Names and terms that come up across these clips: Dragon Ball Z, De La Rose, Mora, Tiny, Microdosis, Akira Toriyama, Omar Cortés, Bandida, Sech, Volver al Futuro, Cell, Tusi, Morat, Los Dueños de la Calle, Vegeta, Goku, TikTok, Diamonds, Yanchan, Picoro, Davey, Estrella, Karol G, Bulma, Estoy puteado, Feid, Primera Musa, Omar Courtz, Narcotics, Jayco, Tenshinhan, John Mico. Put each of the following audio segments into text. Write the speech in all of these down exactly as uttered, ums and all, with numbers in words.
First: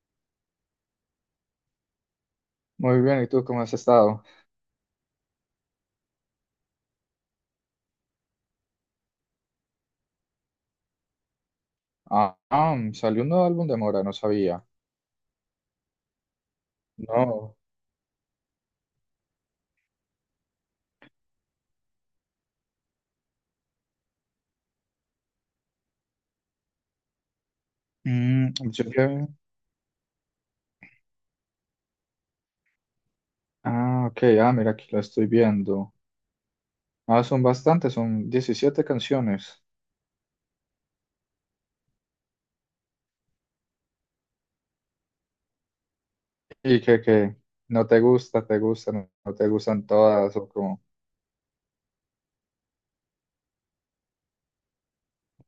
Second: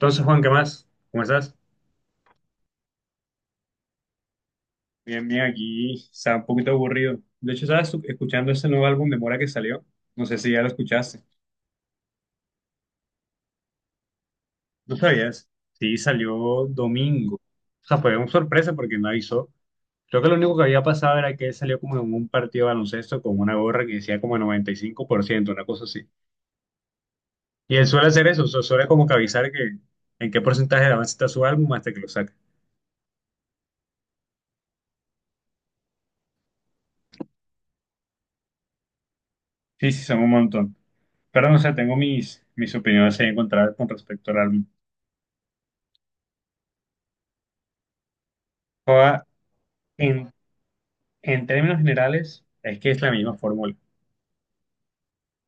Entonces, Juan, ¿qué más? ¿Cómo estás? Muy bien, ¿y tú cómo has estado? Bien, bien, aquí está un poquito aburrido. De hecho, estaba escu- escuchando ese nuevo álbum de Mora que salió. No sé si ya lo escuchaste. Ah, ah, salió un nuevo álbum de Mora, no sabía. ¿No sabías? Sí, salió domingo. No. O sea, fue una sorpresa porque no avisó. Creo que lo único que había pasado era que él salió como en un partido de baloncesto con una gorra que decía como noventa y cinco por ciento, una cosa así. Y él suele hacer eso, o Mm, sea, yo suele como que que- avisar que en qué porcentaje de avance está su álbum hasta que lo saca. Ah, ok, ah, mira, aquí lo estoy viendo. Ah, son bastantes, son diecisiete canciones. Sí, sí, son un montón. Pero no sé, tengo mis, mis opiniones ahí encontradas con respecto al álbum. ¿Y que, que no te gusta, te gustan, no no te gustan En, todas o como... en términos generales, es que es la misma fórmula.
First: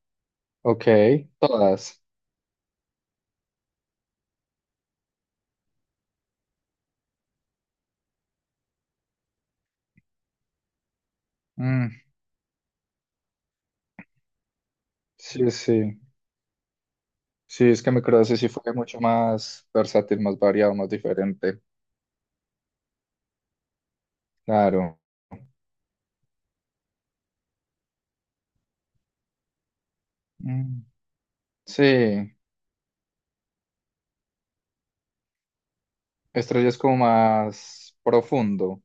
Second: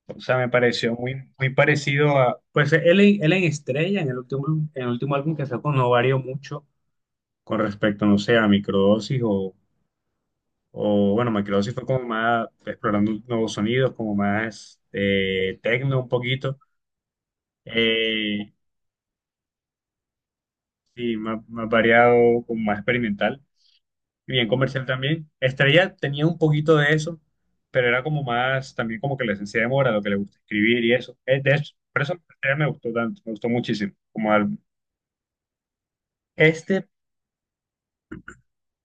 O sea, me Ok, pareció muy, muy todas. parecido a. Pues él, en- él en Estrella, en el último, en el último álbum que sacó, no varió mucho con respecto, no sé, a Microdosis o, o bueno, Microdosis fue Mm, como más explorando nuevos sonidos, como más sí, eh, sí. techno un poquito, Sí, es que Microdosis sí eh, fue mucho más versátil, más variado, más y más, diferente. más variado, como más experimental. Bien comercial Claro. también. Estrella tenía un poquito de eso, pero era como más, también como que la esencia de Mora, lo que le gusta escribir Mm, y eso. Eh, De hecho, por eso sí, Estrella me gustó tanto, me gustó muchísimo como álbum. Estrella es Este, como más profundo.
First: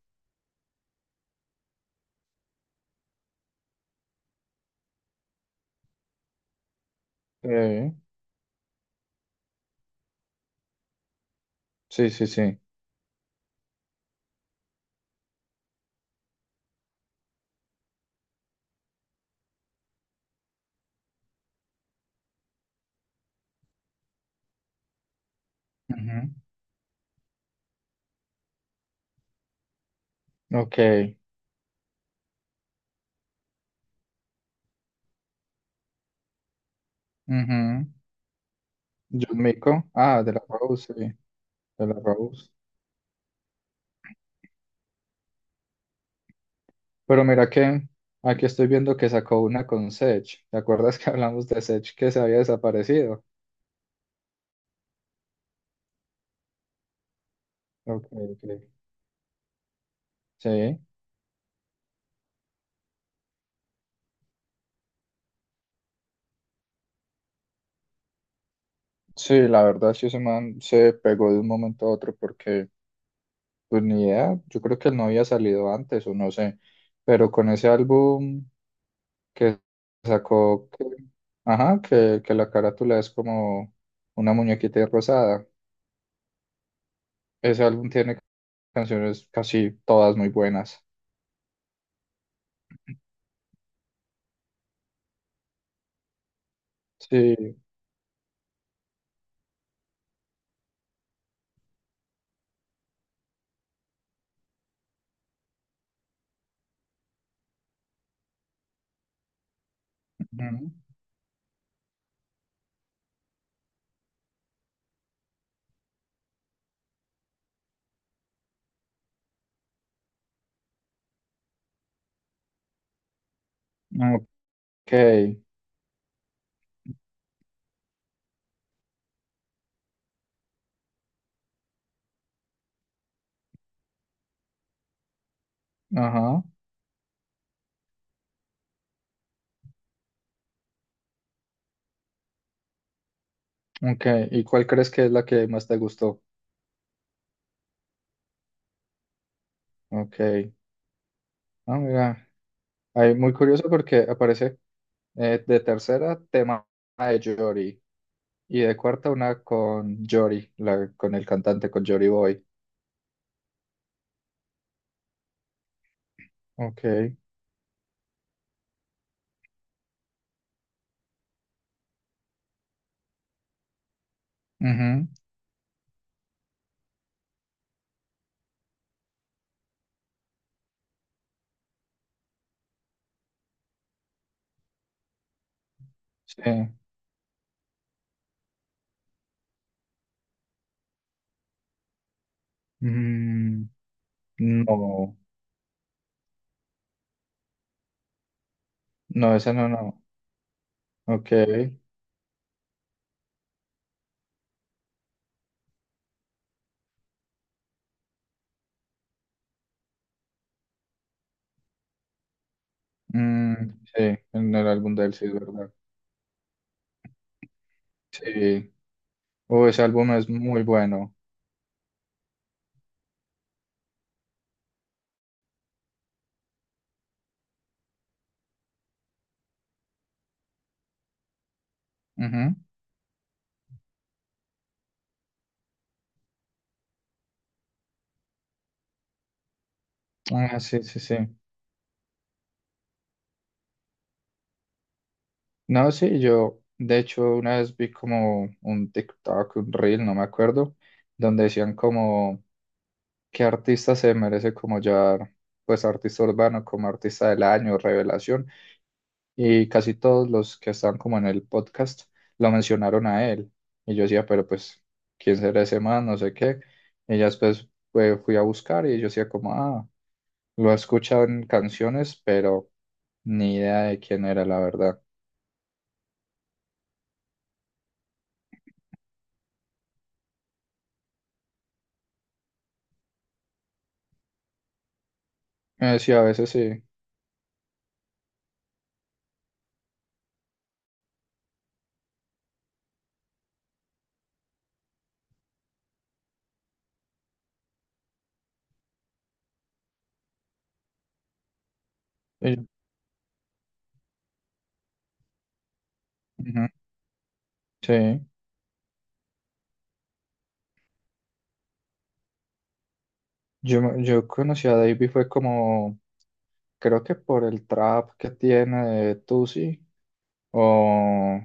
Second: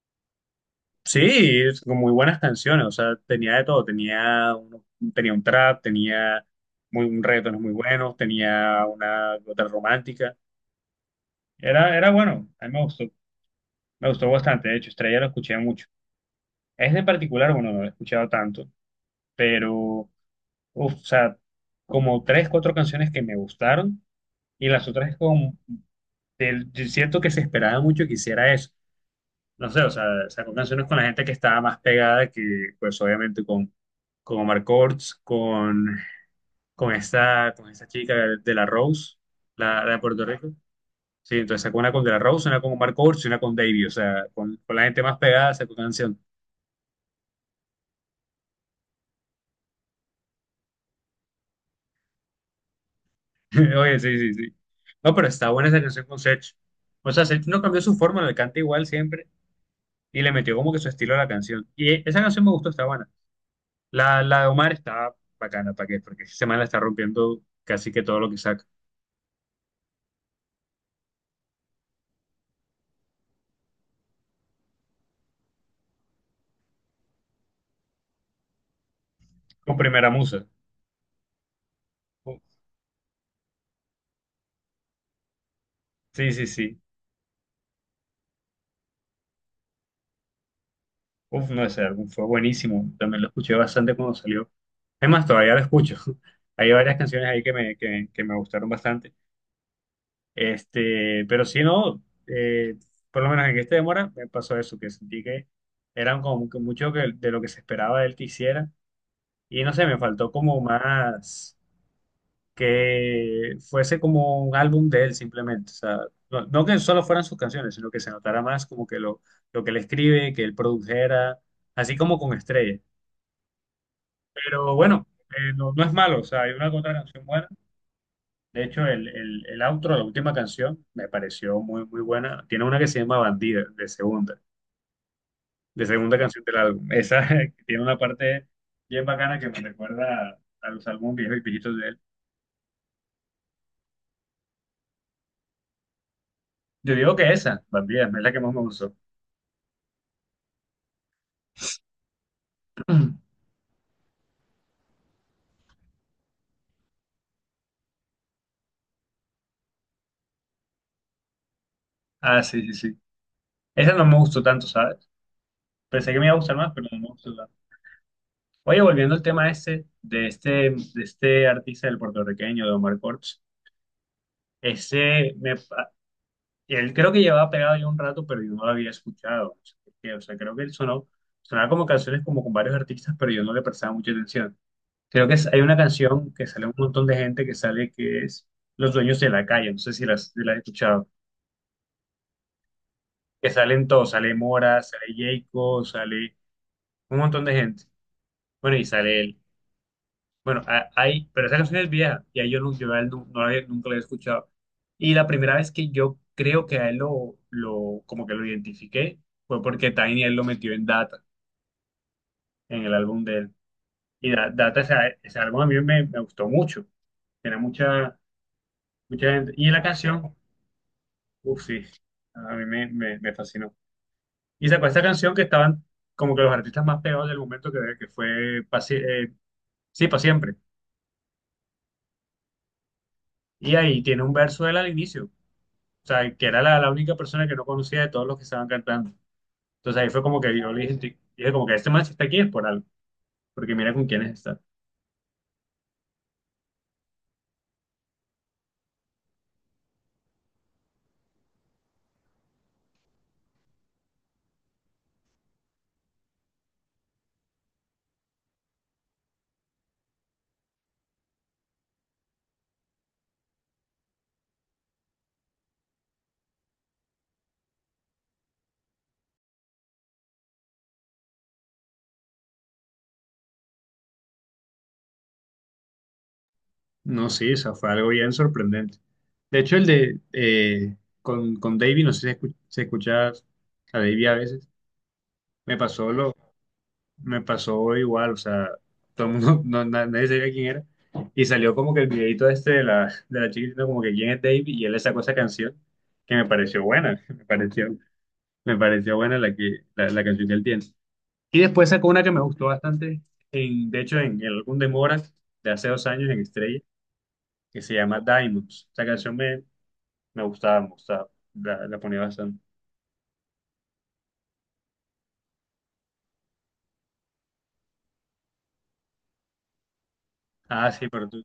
sí, es con muy buenas canciones, o sea, tenía de todo, tenía, uno- tenía un trap, tenía muy, un reggaetón muy Sí. bueno, tenía una otra romántica. Era, Sí, era sí, bueno, sí. a mí me gustó, me gustó, bastante, de hecho, Estrella lo escuché mucho. Este en particular, bueno, no lo he escuchado tanto, pero uf, o sea, como tres, cuatro canciones que me gustaron y las otras es como, Ok. del- yo siento que se esperaba mucho que hiciera eso. No sé, o sea, sacó Ujú, ok, canciones con la gente que estaba más pegada que, pues obviamente con, con Omar Courtz, con, con esta, con esta ujú. chica de la Rose, John Mico. la, la de Ah, Puerto de la Rico. Rose, sí. Sí, entonces sacó De una la con De La Rose, Rose. una con Omar Courtz y una con Davey, o sea, con, con la gente más pegada sacó canción. Pero mira que aquí estoy viendo que sacó una con Sech. ¿Te acuerdas que hablamos de Sech que se había desaparecido? Oye, sí, sí, sí. No, pero está buena esa canción con Sech. O sea, Sech no cambió su Ok, forma, le canta ok. igual siempre y le metió como que Sí. su estilo a la canción. Y e- esa canción me gustó, está buena. La, la de Omar está bacana, ¿para qué? Porque ese man la está rompiendo casi que todo lo que saca. Sí, la verdad, sí, ese man se pegó de un momento a otro porque, pues ni idea, yo creo que él no había salido antes o no sé, pero con ese álbum que Con Primera Musa. sacó, que- ajá, que, que Uf, la carátula es como una muñequita rosada. sí, sí, sí. Ese álbum tiene canciones casi todas muy buenas. Uf, no, ese álbum fue buenísimo. También lo escuché bastante cuando salió. Es más, todavía lo escucho. Hay varias canciones ahí que Sí. me, que, que me gustaron bastante. Este, pero si no, eh, por lo menos en este demora me pasó eso, que sentí que eran como que mucho que- de lo que se esperaba de él que hiciera. Y no sé, me faltó como Ujú, más que fuese como un álbum de él simplemente. O sea, no, no que solo fueran sus canciones, sino que se notara más como que lo, lo que él escribe, que él produjera, así como con Estrella. Pero ok. bueno, eh, no, no es malo, o sea, hay una que otra canción buena. De hecho, el, el, el outro, la última canción, me pareció muy, muy buena. Tiene una que se llama Bandida, de segunda, de segunda canción Ajá. del álbum. Esa que tiene una parte bien bacana que me recuerda a, a los álbumes viejos y viejitos de él. Ok. ¿Y cuál crees que es la que más te gustó? Yo digo que esa, Bandida, es la que más me gustó. Ok. Ah, mira. Ahí, muy curioso porque aparece eh, de tercera tema de Jory y de cuarta una con Jory, la, con el cantante, con Jory Ah, Boy. sí, sí, sí. Esa no me gustó tanto, ¿sabes? Pensé que me iba a gustar más, pero no me Ok. gustó tanto. Oye, volviendo al tema este, de este, de este artista del puertorriqueño, de Omar Cortés, Ujú, ese, me, él creo que llevaba pegado ya un rato, pero yo no lo había escuchado. No sé por qué. O sea, creo que él sonó, sonaba como canciones como con varios artistas, pero yo no le prestaba mucha atención. Creo que es- hay una canción sí. que sale un montón de gente que sale que es Los Dueños de la Calle, no sé si la has si la has escuchado, que Mm, salen todos, sale Mora, sale no. Jayco, sale un montón de gente. Bueno, y sale No, él. esa no, no. Bueno, a- hay, Ok. pero esa canción es vieja y ahí yo, no, yo a él nu- no la había- nunca la había escuchado. Y la primera vez que yo creo que a él lo, lo como que lo identifiqué fue porque Tiny él lo metió en Data, en el álbum de él. Mm, sí, Y Da- en el Data, ese, álbum de él sí es ese álbum a verdad. mí me, me gustó mucho. Era mucha, Sí, mucha gente. oh, Y la ese álbum es canción, muy bueno. uff, sí, a mí me, me, me fascinó. Y sacó esta canción que estaban como que los artistas más pegados del momento que, que fue, pa' Sie- eh, sí, para siempre. Ujú. Y ahí tiene un verso de él al inicio. O sea, que era la, la única persona que no conocía de todos los que estaban cantando. Entonces ahí fue como que Ah, yo le sí, sí, dije, sí. dije como que este man si está aquí es por algo, porque mira con quiénes está. No, sí, yo de hecho una vez vi como un TikTok, un reel, no me acuerdo, donde decían como qué artista se merece como ya, pues artista urbano, como artista del año, revelación, y casi todos los que están como en el podcast lo mencionaron a él. Y yo decía, pero pues, ¿quién será ese man? No sé qué. Y ya después pues, fui a buscar y yo decía como, ah. Lo he escuchado en canciones, pero ni idea de quién era, la verdad. No, sí, o sea, fue algo bien sorprendente. De hecho, el de eh, con, con Davey, no sé si escu- si escuchas a Davey a veces, me Eh, sí, pasó a lo, veces sí. me pasó igual, o sea, todo el mundo, no, na- nadie sabía quién era. Y salió como que el videito este de la, de la chiquitita, como que quién es Davey, y él le sacó esa canción que me pareció buena, me pareció. Me pareció buena la que la, la canción que él tiene. Y después sacó una que me Eh, gustó bastante, en, de hecho, en el álbum de Morat de hace dos años en ujú, Estrella, que se llama sí. Diamonds. Esa canción me, me gustaba, me gustaba, la, la ponía bastante. Yo, me- yo conocí a Davey fue como, creo que por el trap que tiene de Tusi, Ah, sí, pero o, tú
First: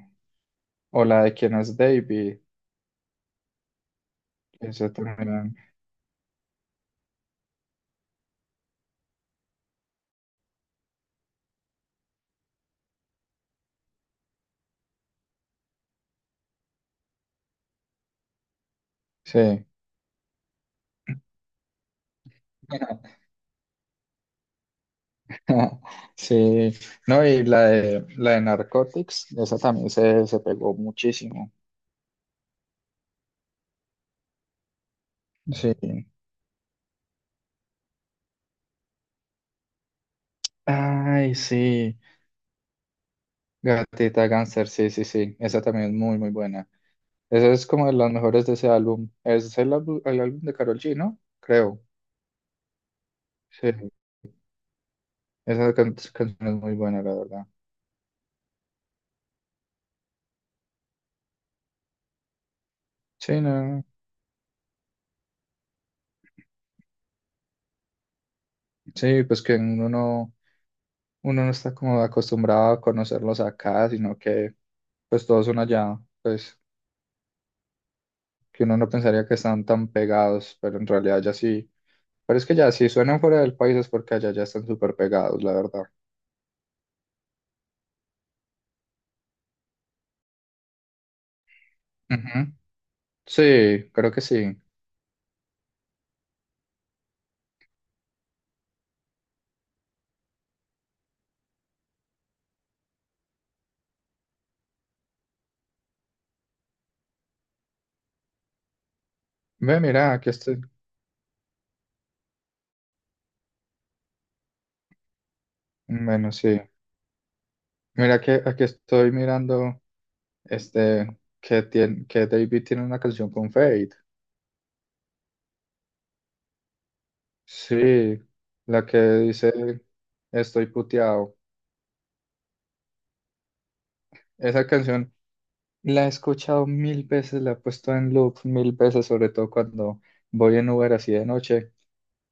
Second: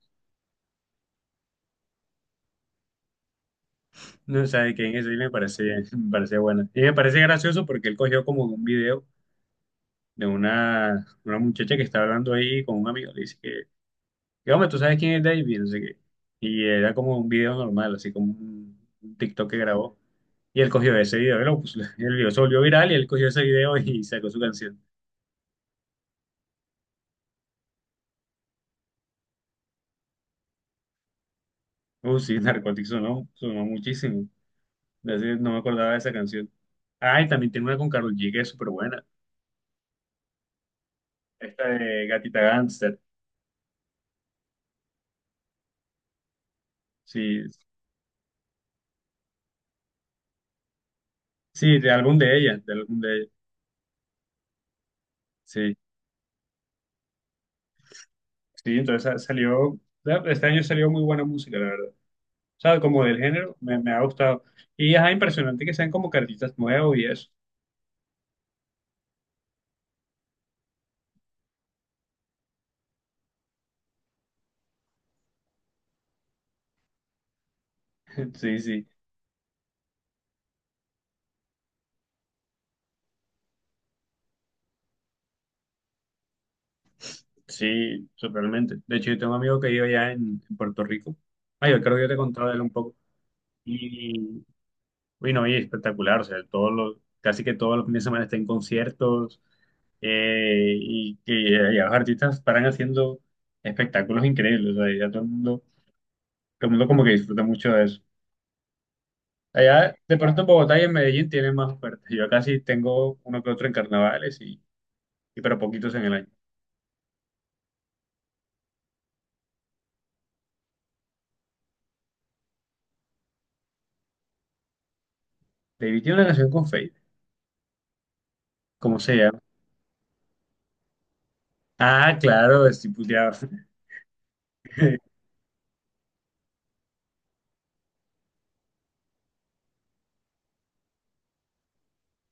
o la de quién es Davey. no sabes Ese quién es, y me también. parecía, me parecía buena. Y me parece gracioso porque él cogió como un video de una, una muchacha que estaba hablando ahí con un amigo, le dice que, que, hombre, ¿tú sabes quién es David? No sé qué. Y era como un video normal, así como un un TikTok que Sí. grabó. Y él cogió ese video, y lo puso- el video se volvió viral y él cogió ese video y sacó su canción. Sí. No, y la de, la de Narcotics, esa también se, se pegó muchísimo. Uh, sí, Narcotics sonó, sonó muchísimo. De ese- No me acordaba de Sí. esa canción. Ah, y también tiene una con Karol G que es súper buena. Ay, Esta sí. de Gatita Gangster. Gatita Gangster, sí, sí, sí, esa también es muy, muy buena. Sí, Esa es como de las mejores de ese álbum. Es el, álbu- el álbum de Karol G, ¿no? sí, Creo. de álbum de ella, de álbum de ella. Sí, esa Sí, can- canción es muy buena, la verdad. sí, entonces sa- salió, este año salió muy buena música, la verdad. O sea, como del Sí, género, me, no, me ha gustado. Y es impresionante que sean como que artistas nuevos y eso. sí, pues que uno no, uno no está como acostumbrado a conocerlos acá, sino que pues todos son allá, pues Sí, que uno sí. no pensaría que están tan pegados, pero en realidad ya sí. Pero es que ya, si suenan fuera del país es porque allá ya están súper pegados, la verdad. Sí, totalmente. De hecho, yo tengo un amigo que vive allá en, en Puerto Rico. Ah, yo creo que yo te contaba Ujú. de él un poco. Sí, creo que Y, sí. uy, no, y espectacular. O sea, todos los, casi que todos los fines de semana está en conciertos, eh, y que allá los artistas paran haciendo espectáculos increíbles. O sea, ya todo el mundo, todo el mundo como que disfruta mucho de eso. Ve, Allá, mira, de aquí pronto en estoy. Bogotá y en Medellín tienen más ofertas. Yo casi tengo uno que otro en carnavales y, y pero poquitos en el año. Bueno, sí. Mira que aquí estoy mirando este que tiene, que David tiene una canción con Fade. David tiene una canción con Feid. Sí, la ¿Cómo que se llama? dice: Estoy puteado. Ah, claro, estoy puteado. Esa canción la he escuchado mil veces, la he puesto en loop mil veces, sobre todo cuando voy en Uber así de noche.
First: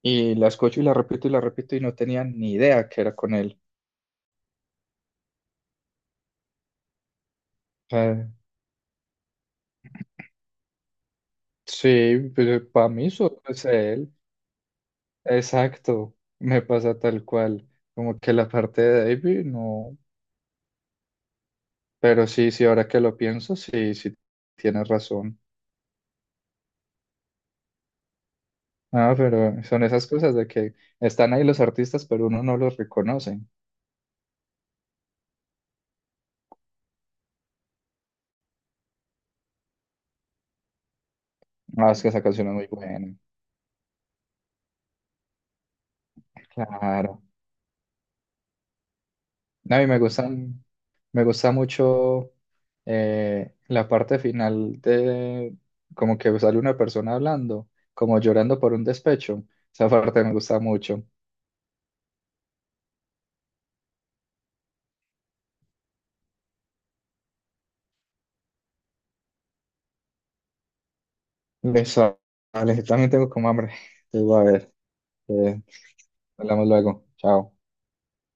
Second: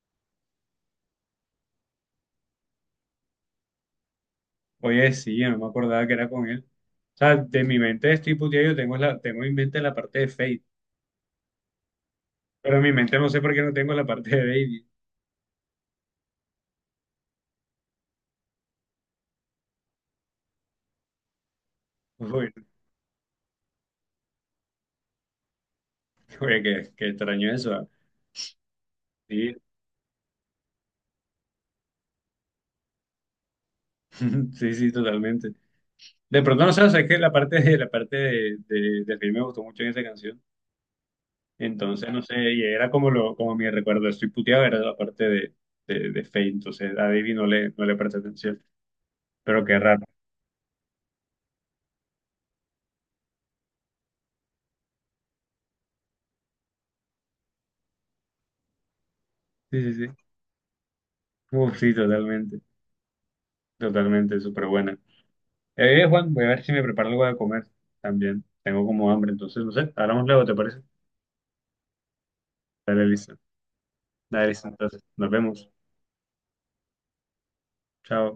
Y la escucho y la repito y la repito y no tenía ni idea que era con él. Oye, sí, yo no me acordaba que era con él. O sea, de mi mente Eh, estoy puteado, yo tengo, la, tengo en mente la parte de Fate, sí, pero en para mi mí mente no sé solo por qué es no tengo la él. parte de Baby. Exacto, me pasa tal cual, como que la parte de David no, pero Uy, sí, sí, ahora que lo pienso, sí, sí, tienes razón. oye, qué, qué extraño eso. Ah. Ah, Sí, pero son esas cosas de que están ahí los artistas, pero uno no los reconoce. sí, sí, totalmente. De pronto, no sé, o sea, es que la parte de, la parte de, de, de Fate me gustó mucho en esa canción. Ah, es que Entonces, no esa sé, canción es y muy era como, buena, lo, como mi recuerdo, estoy puteado, era la parte de, de, de Fate, entonces a claro. Baby no le, no le presté atención, pero qué No, y me raro. gustan, me gusta mucho eh, la parte final de como que sale una persona hablando, como llorando por un despecho. Sí, Esa sí, parte sí. me gusta mucho. Uf, sí, totalmente, totalmente, súper buena. Eh, Juan, voy a ver si me preparo algo de comer también. Tengo como hambre, entonces no sé. Hablamos luego, ¿te parece? Me sales, Dale, también tengo listo. como hambre. Te voy a Dale, listo. ver. Entonces, nos Eh, vemos. hablamos luego. Chao. Chao.